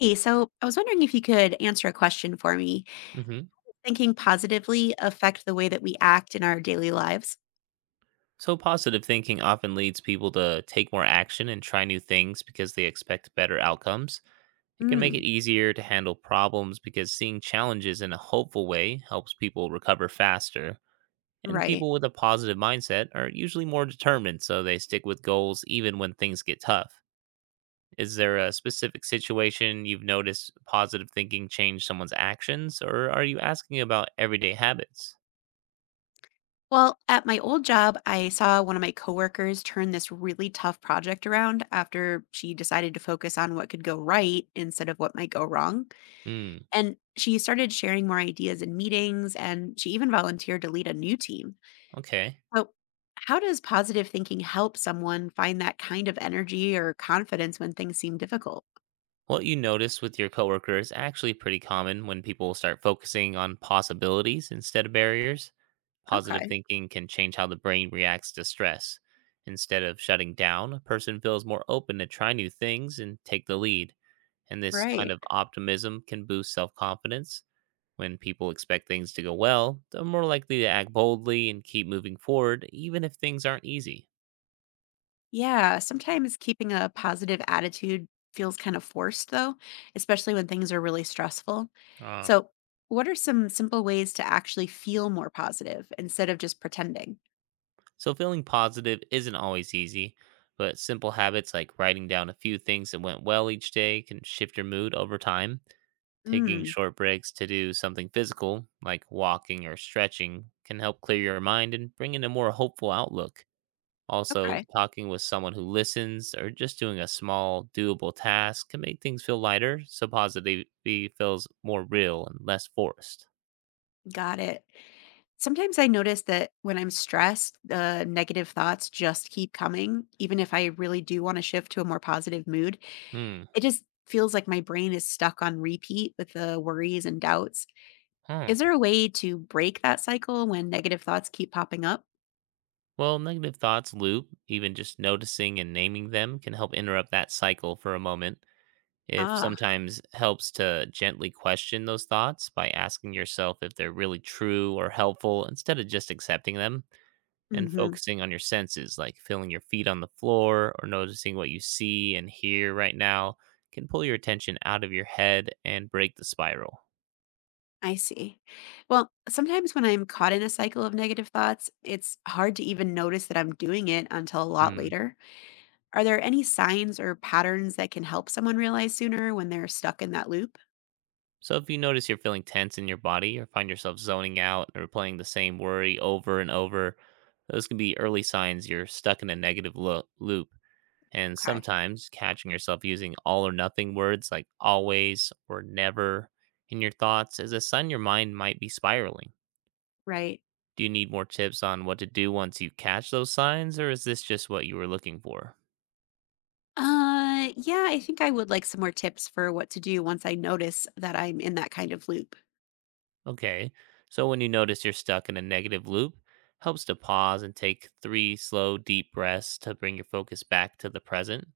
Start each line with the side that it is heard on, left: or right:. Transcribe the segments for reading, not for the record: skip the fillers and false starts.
left: Hey, so I was wondering if you could answer a question for me.
right: Hmm.
left: Thinking positively affect the way that we act in our daily lives?
right: So positive thinking often leads people to take more action and try new things because they expect better outcomes. It can make
left: Mm,
right: it easier to handle problems because seeing challenges in a hopeful way helps people recover faster. And
left: right.
right: people with a positive mindset are usually more determined, so they stick with goals even when things get tough. Is there a specific situation you've noticed positive thinking change someone's actions, or are you asking about everyday habits?
left: Well, at my old job, I saw one of my coworkers turn this really tough project around after she decided to focus on what could go right instead of what might go wrong.
right: Hmm,
left: And she started sharing more ideas in meetings, and she even volunteered to lead a new team.
right: okay.
left: So, how does positive thinking help someone find that kind of energy or confidence when things seem difficult?
right: What you notice with your coworker is actually pretty common when people start focusing on possibilities instead of barriers. Positive
left: Okay.
right: thinking can change how the brain reacts to stress. Instead of shutting down, a person feels more open to try new things and take the lead. And this kind
left: Right.
right: of optimism can boost self confidence. When people expect things to go well, they're more likely to act boldly and keep moving forward, even if things aren't easy.
left: Yeah. Sometimes keeping a positive attitude feels kind of forced, though, especially when things are really stressful.
right: Ah.
left: So, what are some simple ways to actually feel more positive instead of just pretending?
right: So, feeling positive isn't always easy, but simple habits like writing down a few things that went well each day can shift your mood over time. Taking
left: Mm,
right: short breaks to do something physical, like walking or stretching, can help clear your mind and bring in a more hopeful outlook. Also,
left: okay.
right: talking with someone who listens or just doing a small, doable task can make things feel lighter so positivity feels more real and less forced.
left: Got it. Sometimes I notice that when I'm stressed, the negative thoughts just keep coming. Even if I really do want to shift to a more positive mood,
right: Hmm.
left: it just feels like my brain is stuck on repeat with the worries and doubts.
right: Hmm.
left: Is there a way to break that cycle when negative thoughts keep popping up?
right: Well, negative thoughts loop, even just noticing and naming them can help interrupt that cycle for a moment. If
left: Ah,
right: sometimes helps to gently question those thoughts by asking yourself if they're really true or helpful instead of just accepting them, and
left: hmm.
right: focusing on your senses, like feeling your feet on the floor or noticing what you see and hear right now, can pull your attention out of your head and break the spiral.
left: I see. Well, sometimes when I'm caught in a cycle of negative thoughts, it's hard to even notice that I'm doing it until a lot
right: Hmm.
left: later. Are there any signs or patterns that can help someone realize sooner when they're stuck in that loop?
right: So if you notice you're feeling tense in your body or find yourself zoning out or playing the same worry over and over, those can be early signs you're stuck in a negative loop. And
left: Okay,
right: sometimes catching yourself using all or nothing words like always or never in your thoughts is a sign your mind might be spiraling.
left: right.
right: Do you need more tips on what to do once you catch those signs, or is this just what you were looking for?
left: Yeah, I think I would like some more tips for what to do once I notice that I'm in that kind of loop.
right: Okay. So when you notice you're stuck in a negative loop, helps to pause and take three slow, deep breaths to bring your focus back to the present.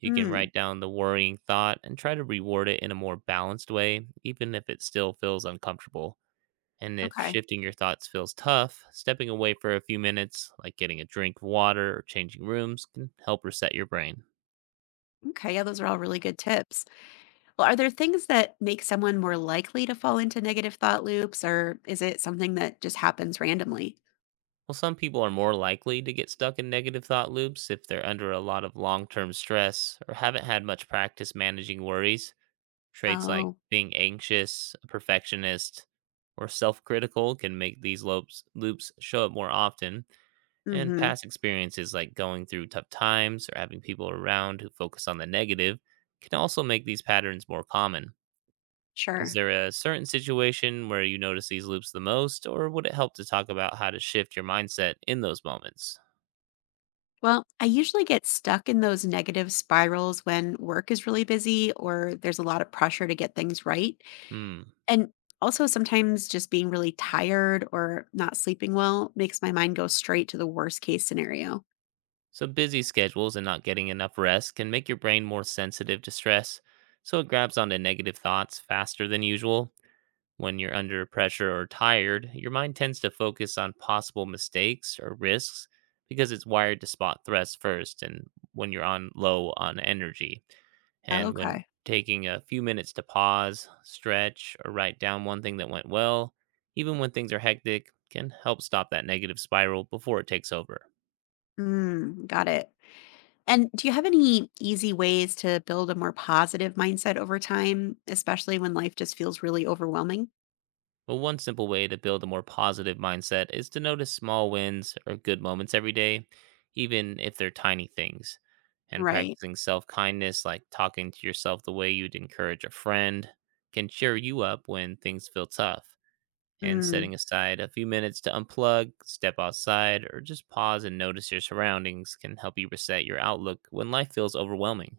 right: You can
left: Hmm.
right: write down the worrying thought and try to reward it in a more balanced way, even if it still feels uncomfortable. And if
left: Okay.
right: shifting your thoughts feels tough, stepping away for a few minutes, like getting a drink of water or changing rooms, can help reset your brain.
left: Okay, yeah, those are all really good tips. Well, are there things that make someone more likely to fall into negative thought loops, or is it something that just happens randomly?
right: Well, some people are more likely to get stuck in negative thought loops if they're under a lot of long term stress or haven't had much practice managing worries. Traits like
left: Oh,
right: being anxious, a perfectionist, or self critical can make these loops show up more often. And
left: hmm,
right: past experiences like going through tough times or having people around who focus on the negative can also make these patterns more common. Is
left: sure.
right: there a certain situation where you notice these loops the most, or would it help to talk about how to shift your mindset in those moments?
left: Well, I usually get stuck in those negative spirals when work is really busy or there's a lot of pressure to get things right.
right: Hmm.
left: And also, sometimes just being really tired or not sleeping well makes my mind go straight to the worst case scenario.
right: So busy schedules and not getting enough rest can make your brain more sensitive to stress, so it grabs onto negative thoughts faster than usual. When you're under pressure or tired, your mind tends to focus on possible mistakes or risks because it's wired to spot threats first and when you're on low on energy. And when
left: Okay.
right: taking a few minutes to pause, stretch, or write down one thing that went well, even when things are hectic, can help stop that negative spiral before it takes over.
left: Got it. And do you have any easy ways to build a more positive mindset over time, especially when life just feels really overwhelming?
right: Well, one simple way to build a more positive mindset is to notice small wins or good moments every day, even if they're tiny things. And
left: Right.
right: practicing self kindness, like talking to yourself the way you'd encourage a friend, can cheer you up when things feel tough. And
left: Mm,
right: setting aside a few minutes to unplug, step outside, or just pause and notice your surroundings can help you reset your outlook when life feels overwhelming.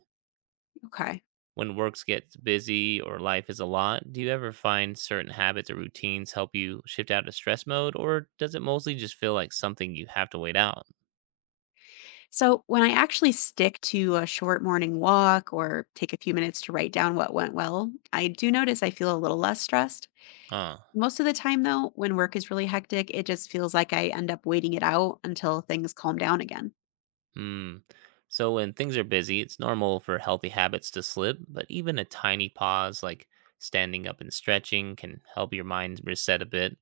left: okay.
right: When works gets busy or life is a lot, do you ever find certain habits or routines help you shift out of stress mode, or does it mostly just feel like something you have to wait out?
left: So when I actually stick to a short morning walk or take a few minutes to write down what went well, I do notice I feel a little less stressed.
right: Uh,
left: Most of the time, though, when work is really hectic, it just feels like I end up waiting it out until things calm down again.
right: hmm. So when things are busy, it's normal for healthy habits to slip, but even a tiny pause like standing up and stretching can help your mind reset a bit.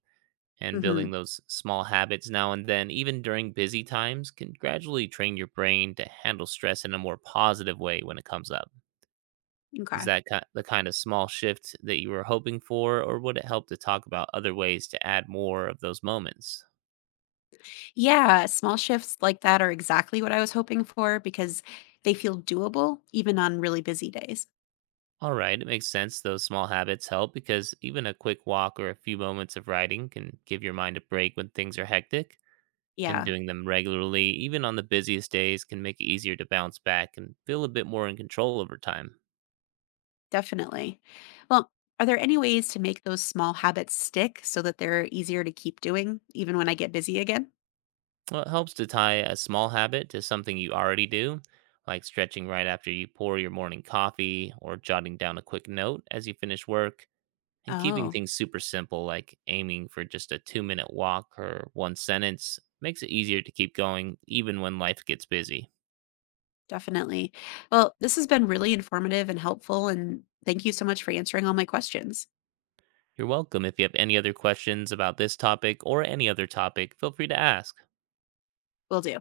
right: And
left: Hmm.
right: building those small habits now and then, even during busy times, can gradually train your brain to handle stress in a more positive way when it comes up. Is
left: Okay.
right: that the kind of small shift that you were hoping for, or would it help to talk about other ways to add more of those moments?
left: Yeah, small shifts like that are exactly what I was hoping for because they feel doable even on really busy days.
right: All right, it makes sense. Those small habits help because even a quick walk or a few moments of writing can give your mind a break when things are hectic. And
left: Yeah,
right: doing them regularly, even on the busiest days, can make it easier to bounce back and feel a bit more in control over time.
left: definitely. Well, are there any ways to make those small habits stick so that they're easier to keep doing even when I get busy again?
right: Well, it helps to tie a small habit to something you already do, like stretching right after you pour your morning coffee or jotting down a quick note as you finish work. And keeping
left: Oh,
right: things super simple, like aiming for just a 2-minute walk or one sentence, makes it easier to keep going even when life gets busy.
left: definitely. Well, this has been really informative and helpful. And thank you so much for answering all my questions.
right: You're welcome. If you have any other questions about this topic or any other topic, feel free to ask.
left: Will do.